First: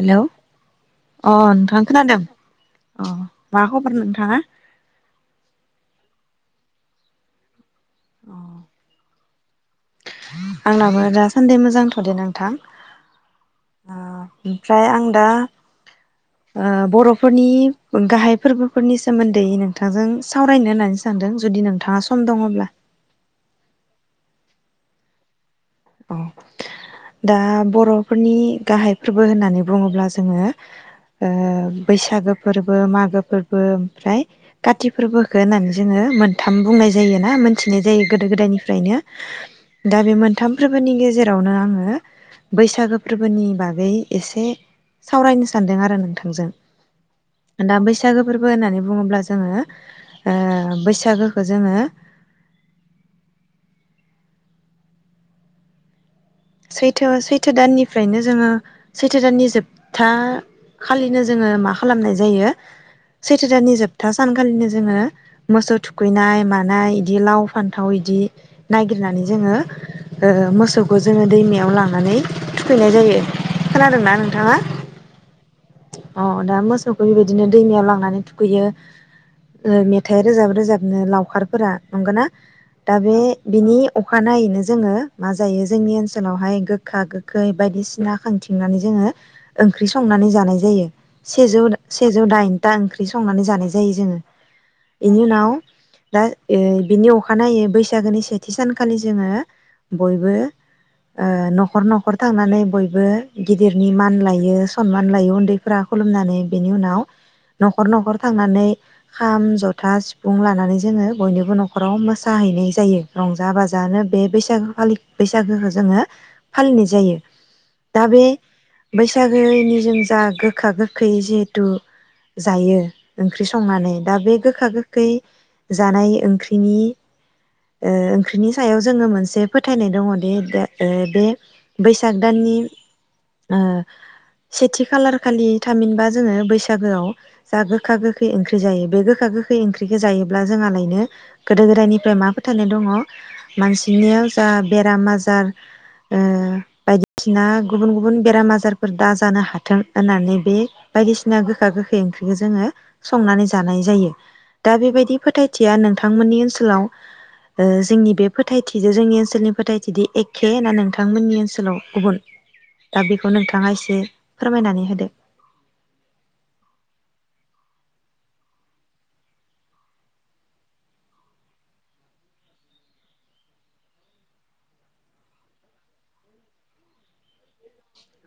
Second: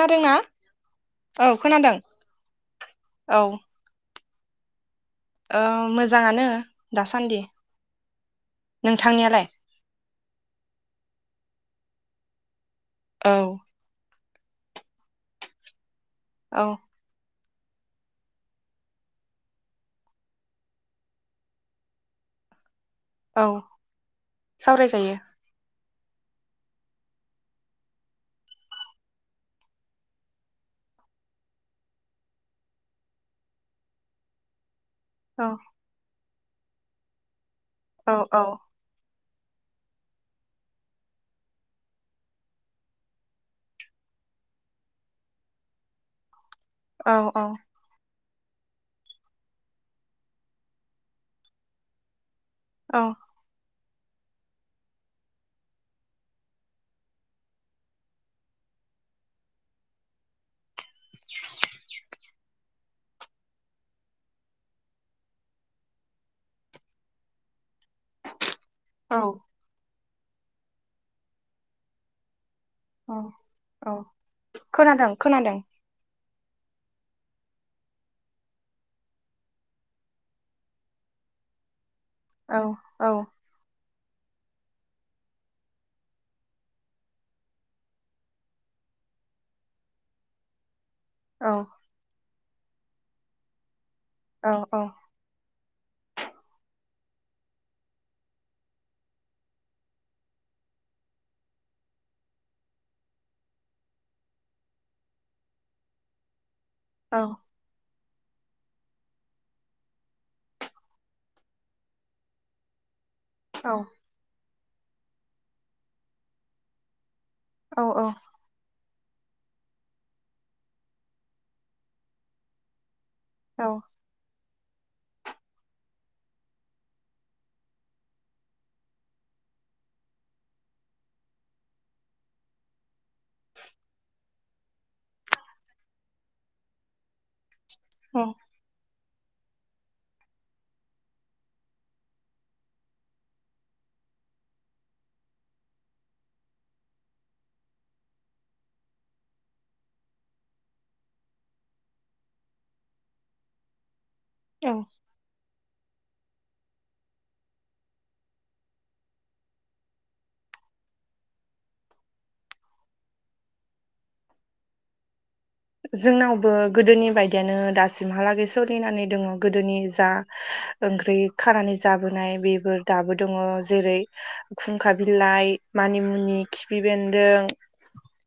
Hello अ नोंथां खोनादों अ औ मा खबर नोंथाङा? ओ मोजाङानो दासान्दि। अ नोंथांनियालाय? आंनाबो दासान्दि मोजांथ'दे नोंथां। औ। ओ ओमफ्राय आं दा ओ औ बर'फोर नि गाहाय फोरबोफोरनि सोमोन्दै नोंथांजों सावरायनो होननानै सानदों जुदि नोंथाङा सम दङब्ला। औ सावरायजायो। औ दा बर'फोरनि गाहाय फोरबो होननानै बुङोब्ला ओ जोङो बैसागो फोरबो मागो फोरबो ओमफ्राय खाथि फोरबोखो औ होननानै जोङो मोन थाम बुंनाय जायोना। मिथिनाय जायो औ गोदो औ गोदायनिफ्रायनो दा बे मोन थाम फोरबोनि गेजेरावनो आङो बैसागो फोरबोनि बागै एसे सावरायनो सानदों आरो नोंथांजों। औ औ। सागो फोरबो होन्नानै बुङोब्ला जोङो ओ बैसागोखौ जोङो औ। सैथो सैथो दाननिफ्रायनो जोङो सैथो दाननि जोबथा खालिनो जोङो मा खालामनाय जायो सैथो दाननि जोबथा सानखालिनो जोङो मोसौ थुखैनाय मानाय बिदि लाव फान्थाव इदि औ नागिरनानै जोङो ओ मोसौखौ जोङो दैमायाव लांनानै थुखैनाय औ जायो औ खोनादोंना नोंथाङा? खोनादों खोनादों अ दा मोसौखौ बेबायदिनो दैमायाव लांनानै थुखैयो मेथाइ रोजाब रोजाबनो लावखारफोरा। नंगोना औ दा औ बे बिनि अखानायैनो जोङो मा जायो जोंनि ओनसोलावहाय गोखा गोखै बायदिसिना खांथिंनानै जोङो ओंख्रि संनानै जानाय जायो। औ सेजौ सेजौ दाइन दा ओंख्रि संनानै जानाय जायो। जायो जोङो औ एनि उनाव दा ओ बिनि अखानायै बैसागोनि सेथि सानखालि जोङो बयबो ओ न'खर न'खर थांनानै बयबो गिदिरनि मान लायो सनमान लायो उन्दैफ्रा खुलुमनानै। बेनि उनाव औ न'खर न'खर थांनानै खाम, जथा, सिफुं लानानै जोङो बयनिबो न'खराव मोसाहैनाय जायो। रंजा औ बाजानो बे बैसागु फालि बैसागोखौ जोङो फालिनाय जायो। औ दा औ। बे बैसागोनि जों जा गोखा गोखै जिहेथु जायो। ओंख्रि औ संनानै दा बे गो खा गोखै जानाय ओंख्रिनि ओ ओंख्रिनि सायाव जोङो मोनसे फोथायनाय दङ दि दा ओ बे बैसाग दाननि ओ सेथि खालार खालि थामहिनबा जोङो बैसागोआव जा गोखा औ गोखै ओंख्रि जायो बे गो खा गोखै ओंख्रिखो जायोब्ला जोंहालायनो गोदो गोदायनिफ्राय मा फोथायनाय दङ मानसिनियाव जा बेराम आजार ओ बायदिसिना गुबुन गुबुन बेराम आजारफोर दा जानो हाथों होननानै बे बायदिसिना गोखा गोखै ओंख्रिखो जोङो संनानै जानाय जायो। दा बेबायदि फोथायथिया नों थांमोननि ओनसोलाव ओ जोंनि बे फोथायथिजों जोंनि ओनसोलनि फोथायथिदि एखे ना नोंथांमोननि ओनसोलाव गुबुन दा बेखौ नोंथाङा एसे फोरमायनानै होदो। जोंनावबो गोदोनि बायदियानो दासिमहालागै सोलिनानै दङ गोदोनि जा ओंख्रि खानानै जाबोनाय बेफोर दाबो दङ जेरै खुंखा बिलाइ, मानिमुनि, खिफि बेन्दों।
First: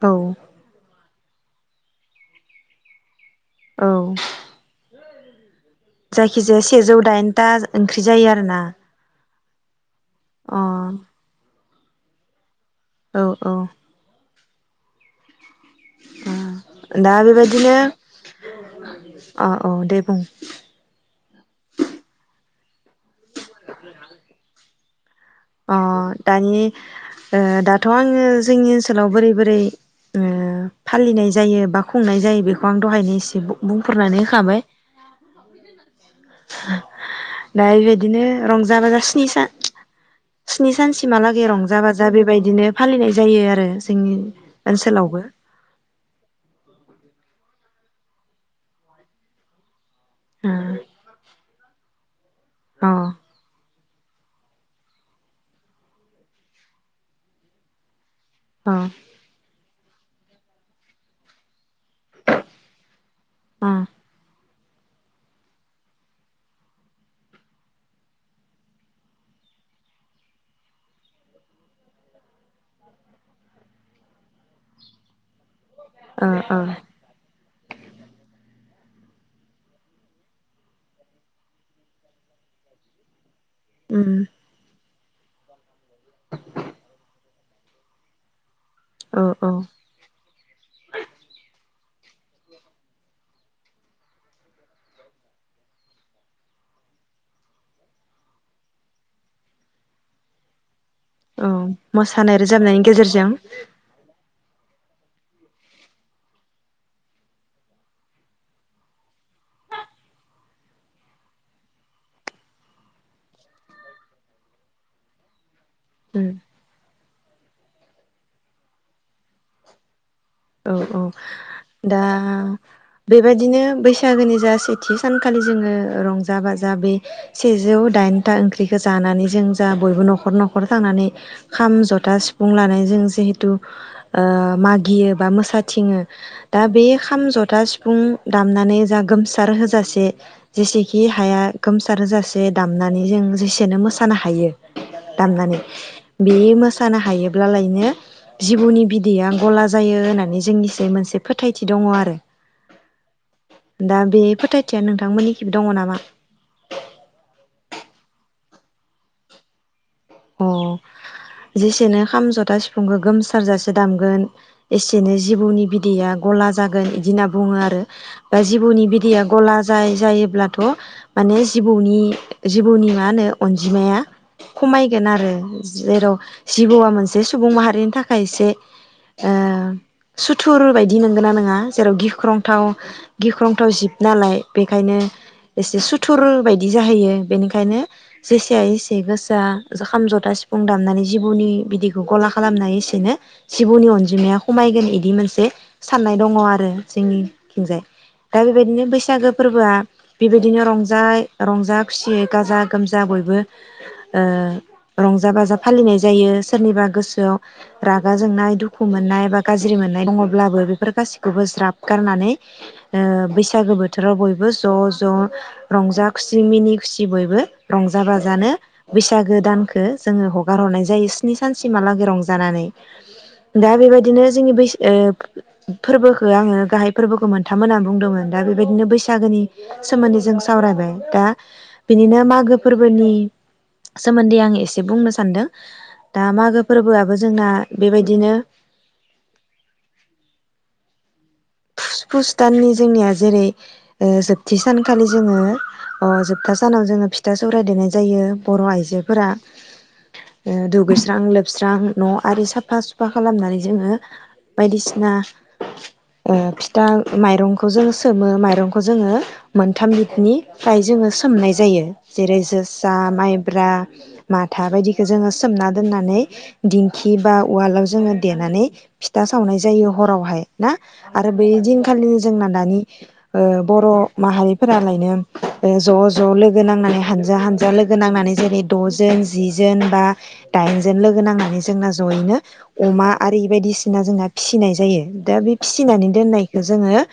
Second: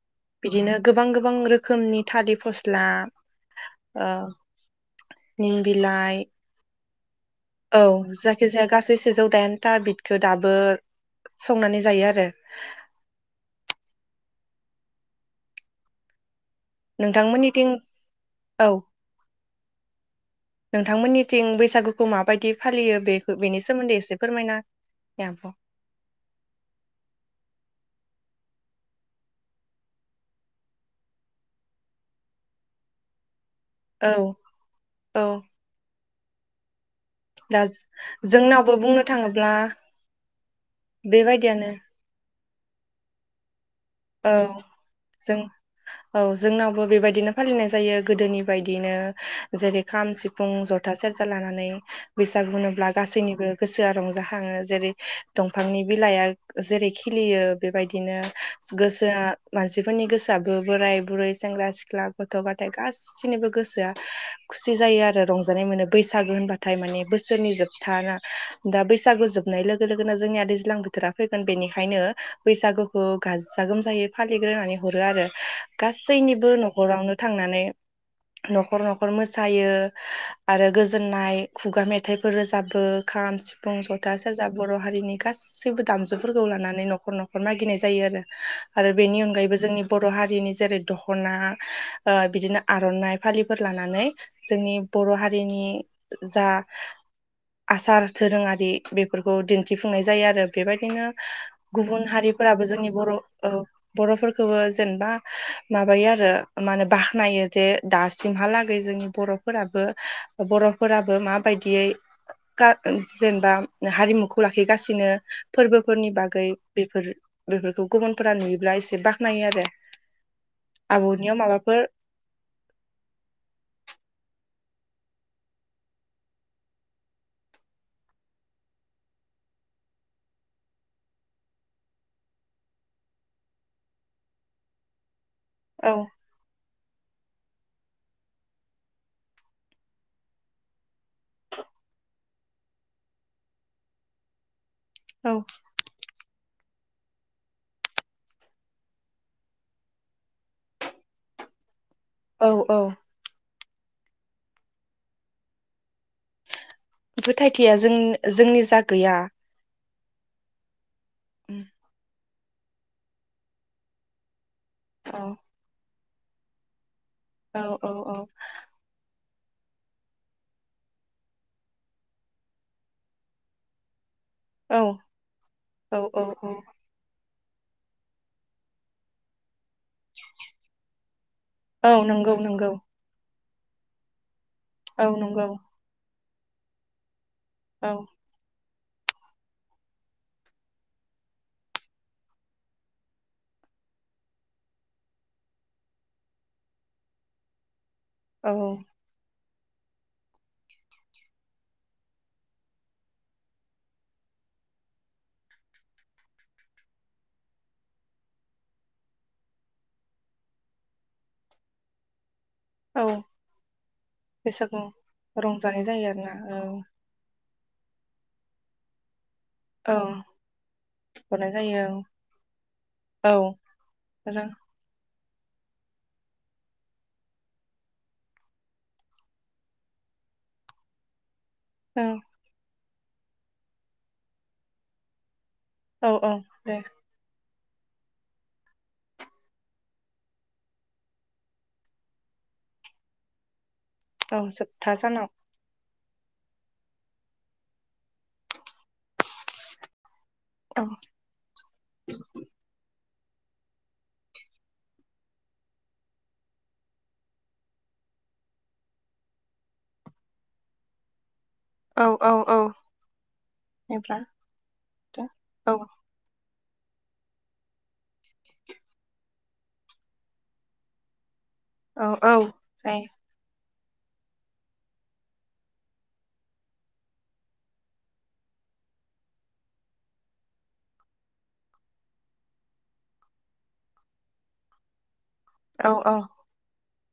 औ बिदिनो गोबां गोबां रो खोमनि थालि फस्ला औ अह। निम बिलाइ जायखिजाया सेजौ दाइन औ जाखिजाया गासै सेजौ दाइन। दा बि थो दाबो अ संनानै जायो आरो। औ औ। दा नोंथांमोननिथिं बेबायदिनो औ अ औ दे बुं नोंथांमोननिथिं बैसागुखौ माबायदि फालियो बे बेनि सोमोन्दै एसे फोरमायना होनाय आब' अ' दानि ओ दा थ' आङो जोंनि ओनसोलाव बोरै बोरै ओ फालिनाय जायो बा खुंनाय जायो बेखौ आं दहायनो एसे बु औ बुंफोरनानै होखाबाय। औ [inaudible] दा बेबायदिनो जोंनावबो रंजा बाजा बुंनो स्नि सान थाङोब्ला स्नि सानसिमहालागै बेबायदियानो रंजा बाजा बेबाय बेदिनो फालिनाय जायो आरो। जोंनि औ ओनसोलावबो जों औ जोंनावबो बेबायदिनो फालिनाय जायो गोदोनि बायदिनो जेरै खाम सिफुं अ जथा सेरजा लानानै। बैसागु होनोब्ला अ गासैनिबो गोस गोसोआ रंजाखाङो जेरै दंफांनि बिलाइआ जेरै खिलियो बेबायदिनो अ गोसोआ मानसिफोरनि गोसोआबो बोराय बुरै सेंग्रा सिख ख्ला गथ' गथाय गासिनिबो अ गोसोआ खुसि जायो आरो रंजानाय मोनो बैसागो होनबाथाय माने बोसोरनि जोबथा ना दा बैसागु जोबनाय लोगो लोगोनो जोंनिया दैज्लां बोथोरा फैगोन बेनिखायनो बैसागुखौ गाजा गोमजायै फालिग्रोनानै हरो आरो। गासैनिबो अ न'खरावनो थांनानै न'खर न'खर मोसायो आरो गोजोननाय खुगा मेथाइफोर रोजाबो खाम सिफ फुं ज'था सेरजा बर' हारिनि गासिबो दामजुफोरखौ लानानै न'खर न'खर मागिनाय जायो आरो। आरो अ बेनि औ औ अनगायैबो जोंनि बर' हारिनि जेरै दख'ना बिदिनो आर'नाइ फालिफोर लानानै जोंनि बर' हारिनि जा आसार दोरोङारि बेफोरखौ दिन्थिफुंनाय जायो आरो बेबायदि नो औ गुबुन हारि मोसानाय फोराबो रोजाबनायनि जोंनि बर' गेजेरजों बर'फोरखौबो जेनेबा माबायो आरो मा होनो बाख्नायो जे दासिमहालागै जोंनि बर'फोराबो बर'फोराबो माबायदियै खा जेनेबा हारिमुखौ लाखिगासिनो। फोरबोफोरनि उम बागै बेफोर बेफोरखौ गुबुनफोरा नुयोब्ला एसे बाख्नायो आरो। औ औ आबौनियाव माबाफोर दा बेबायाददिनो बैसागोनि जा सै थि सानखालि जोङो रंजा बाजा बे सेजौ दाइनथा ओंख्रिखौ जानानै जों जा बयबो न'खर न'खर थांनानै खाम जथा सिफुं लानानै जों जिहेथु ओ मागियो बा मोस औ थाथिङो दा बे खाम जथ था सिफुं दामनानै जा गोमसार होजासे जेसेखि हाया गोमसार होजासे दामनानै जों जेसेनो मोसानो हायो औ दामनानै बे मा सानो हायोब्लालायनो जिबौनि बिदैया गला जायो होननानै जोंनिसै मोनसे फोथायथि दङ आ औ औ दा बे फोथायथिया नोंथांमोननिखिबो दङ नामा? फोथायथिया जों जोंनि जा गैया। अ उम जेसेनो खाम जथ था सिफुंखौ गोमसारजासे दामगोन एसेनो औ जिबौनि बिदैया गला जागोन इ दिना बुङो औ आरो औ औ बा जिबौनि बिदैया गला जाय जायोब्लाथ' माने जिबौनि जिबौनि मा होनो अनजिमाया औ खुमाय सिगोन आरो औ जेराव औ औ जिबौआ मोन जे सुबुं माहारिनि थाखाय एसे ओ सुथुर बायदि नंगोना नं ङा औ जेराव नंगौ गिख्रंथाव नंगौ गिख्रं थाव जिब नालाय बेखायनो औ नंगौ एसे सुथु थुर बायदि जाहैयो बेनिखायनो औ जेसे हायो ए गोसा जा खाम जथा सिफुं दामनानै जिबौनि बिदिखौ गला खालामनाय एसेनो जिबौनि अनजिमाया खमायगोन इदि मोनसे साननाय दङ आरो जोंनिथिंजाय। दा बे औ बायदिनो बैसागो फोरबोआ बेबायदिनो रंजाय रंजा खुसियै गाजा गोमजा बयबो ओ रंजा बाजा फालिनाय जायो सोरनिबा गोसोआव रागा जोंनाय दुखु मोननाय बा गाज्रि मोननाय दङब्लाबो बेफोर गासिखौबो ज्राब गारनानै ओ औ बैसागो बोथोराव बयबो बैसागु ज' ज' रंजानाय जायो रंजा आरोना खुसि औ मिनि खुसि बयबो रंजा बाजानो बैसागो दान खो औ जोङो हगार हरनाय जायो स्नि हरनाय जायो सानसिमहालागै रंजानानै औ दा बेबायदिनो मोजां जोंनि बैस ओ फोरबोखौ आङो गाहाय फोरबोखौ मोनथाम होना बुंदोंमोन दा बेबायदिनो बैसागोनि सोमोन्दै जों सावरायबाय दा बिदिनो मागो फोर बोनि सोमोन्दै आं ए से बुंनो सान्दों औ दा औ मागो दे फोरबोआबो जोंना बे बायदिनो फुस फुस दाननि जोंनिया जेरै ओ औ जोबथि जोबथा सानखालि सानाव जोङो, अ जोबथा सानाव जोङो फिथा सौराय देनाय जायो बर' आइजोफोरा, ओ औ दुगैस्रां लोबस्रां न' आरि साफा सुफा खालामनानै जोङो बायदिसिना, ओ फिथा माइरंखौ जोङो सोमो माइरंखौ जोङो मोनथाम लिटनिफ्राय जोङो सोमनाय जायो औ औ जेरै औ जोसा माइब्रा बेनिफ्राय माथा बायदिखौ जोङो सोमना औ दोननानै, दिंखि बा उवालाव जोङो देनानै फिथा सावनाय जायो हरावहाय ना? आ बै औ दिनखालिनो औ जोंना दानि जायो ओ, बर' माहारिफोरालायनो ज' ज' लोगो नांनानै हानजा हानजा लोगो नांनानै जेरै द'जोन जि जोन बा दाइनजोन लोगो नांनानै जोंना ज'यैनो अमा आरि बायदिसिना जोंना फिसिनाय जायो दा बे, औ फिसिनानै औ दोननायखौ जोङो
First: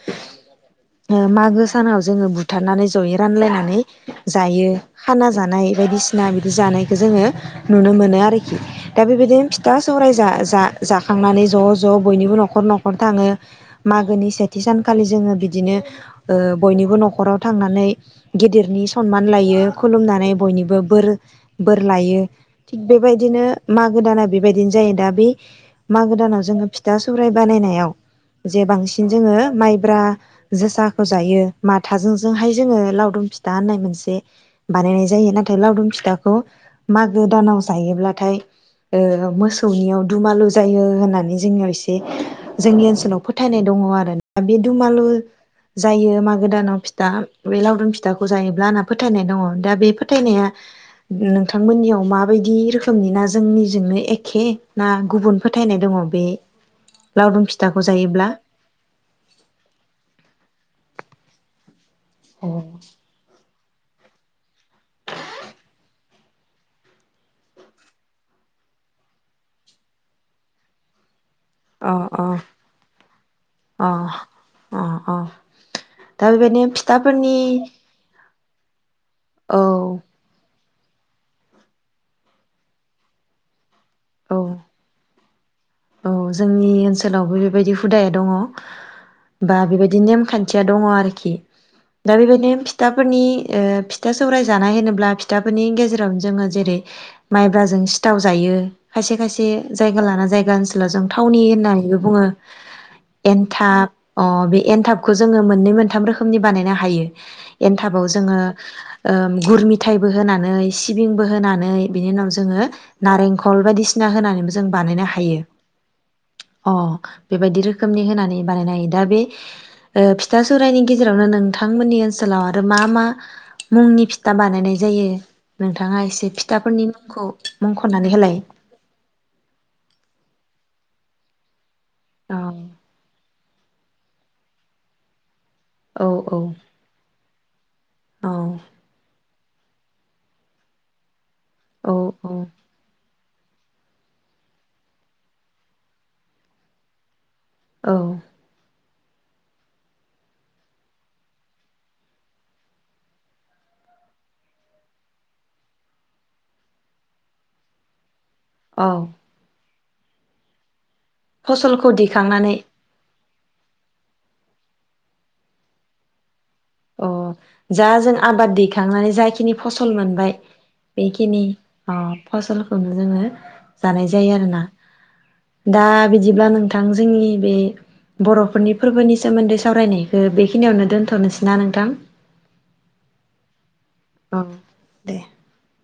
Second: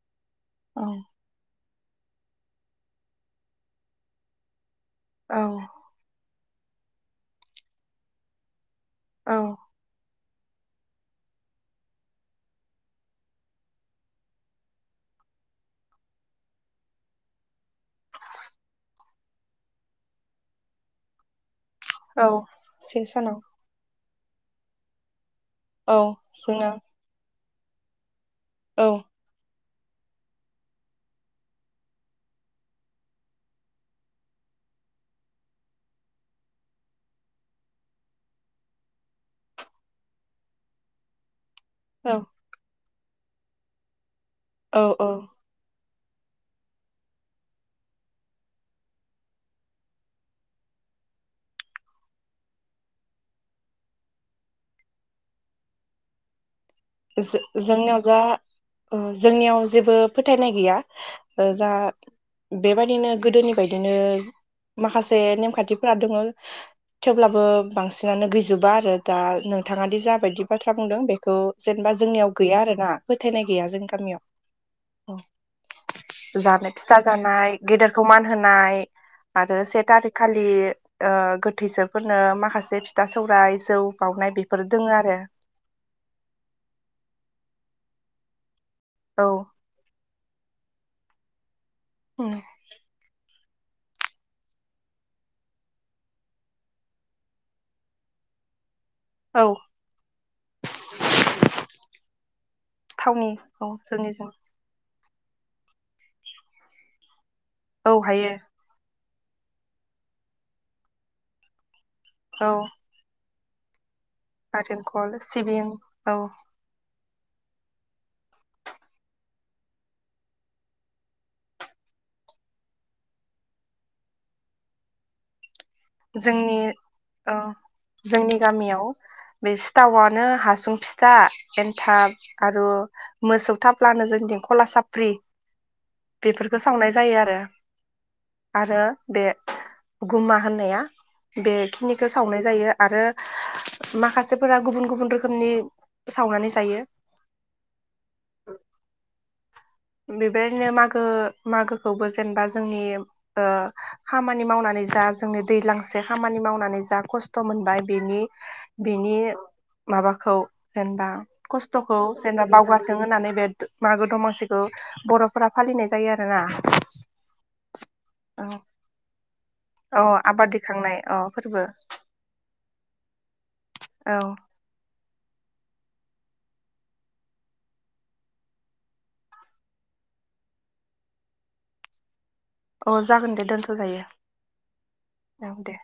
ओ मागो सानाव जोङो बुथारनानै जयै रानलायनानै जायो। खाना औ जानाय बायदिसिना बि जानायखो जोंङो नुनो मोनो आरोखि। दा औ बेबायदिनो फिथा सौराय जा जा जाखांनानै ज' ज' बयनिबो न'खर न'खर थाङो। मागोनि सेथि सानखालि जोङो बिदिनो ओ बयनिबो न'खराव थांनानै गिदिरनि खनमान लायो खुलुमनानै बयनिबो बोर बोर लायो औ थिग से सानाव बेबायदिनो मागो दाना बेबायदिनो जायो दा बे, औ मागो दाना जोङो जोंना फिथा सौराय बानायनायाव जे औ बांसिन जोङो माइ, ब्रा जोसाखौ जायो माथाजों जोंहाय लावदुम फिथाहोननाय मोनसे बानायनाय जायो, नाथाय लावदुम फिथाखौ मागो दानाव जायोब्लाथाय ओ मोसौनियाव दुमालु जायो होननानै जोंनियाव इसे औ जोंनि ओनस फोथायनाय दङ आरो आ बे औ दुमालु औ जायो मागो दानाव फिथा बे लावदुम फिथाखौ जायोब्ला आंना फोथायनाय दङ दा बे फोथायनाया नोंथांमोननियाव माबायदि रोखोमनि ना जोंनिजोंनो एखे ना गुबुन फोथायनाय दङ' बे जो लावदुम फिथाखौ जोंनियाव जा जायोब्ला ओ जोंनियाव जेबो फोथायनाय गै या ओ जा बेबायदिनो गोदोनि बायदिनो माखासे नेमखान्थिफोरा दोङो। थेवब्लाबो बांसिनानो गैजोबा आरो दा नोंथाङ दि जाबायदि बाथ्रा बुंदों बेखौ जेनेबा अ अ जोंनियाव गैया आरो ना फोथायनाय गैया अ जोंनि गामियाव अ दा अ बेबायदिनो जानो फिथा फिथाफोरनि जानाय गेदेरखौ मान होनाय। औ आरो से टारिक खालि ओ गोथैसोफोरनो माखासे फिथा सौराय जौ बाउनाय औ बेफोरो दोङो आरो औ जोंनि ओनसोलावबो बेबायदि हुदाया दङ'। बा बेबायदि नेम खान्थिया दङ आरोखि। दा औ बेबायदिनो फिथाफोरनि ओ फिथा सौराय जानाय होनोब्ला फिथाफोरनि गेजेरावनो जोङो जेरै माइब्राजों सिथाव जायो। खायसे खायसे औ जायगा लाना जायगानोसै। जों थावनि होनानैबो बुङो थावनि औ एनथाब अ जोंनिजों बे एन। एनथाबखौ जोङो मोनै मोनथाम रोखोमनि बानायनो हायो। औ एनथाबाव हायो जोङो। ओ गुर मिथायाइबो होनानै सिबिंबो होनानै। बिनि उनाव औ जोङो नारें खल सिना होनानैबो जों बानायनो नारेंखल हायो। सिबिं औ अ। बेबायदि रोखोमनि होनानै बानायनाय दा बे फिथा सौरायाइनि गेजेरावनो नोंथांमोननि ओनसोलाव आरो मा मा मुंनि फिथा बानायनाय जायो। नोंथाङा एसे जोंनि फिथाफोरनि मुंखौ औ मुंख'नानै जोंनि होलाय गामियाव बे सिथावनो हासुं फिथ दा। थाब औ आरो मोसौ। थाफ्ला होनो जोंनि थिं खला साफ्रि। औ औ बेफोरखौ सावनाय जायो आरो। औ आरो बे। गुमा होननाया। [inaudible] औ बेखिनिखौ सावनाय औ जायो आरो। माखासेफोरा गुबुन गुबुन रोखोमनि सावनानै जायो। बेबायदिनो मागो मागोखौबो जेनेबा जोंनि ओ खामानि मावनानै जा जोंनि दैज्लांसे खामानि मावनानै जा खस्थ' मोनबाय बेनि औ बिनि माबाखौ जेनेबा फसलखौ खस्थ'खौ जेनेबा दिखांनानै बावगारथों होननानै बे मागो दमासि। खौ बर'फोरा फालिनाय जायो आरोना। अ जा जों औ आबाद दैखांनानै जाखिनि। फसल औ मोनबाय आबाद दैखांनाय अ बेखिनि फोरबो अ फसल जोङो जानाय औ जायो आरोना। दा बिदिब्ला नोंथां जोंनि बे बर'फोरनि फोरबोनि सोमोन्दै सावरायनायखौ बेखिनियावनो दोनथ'नोसै। ना नोंथां। अ जागोन दे दोनथ' जायो औ दे। औ दे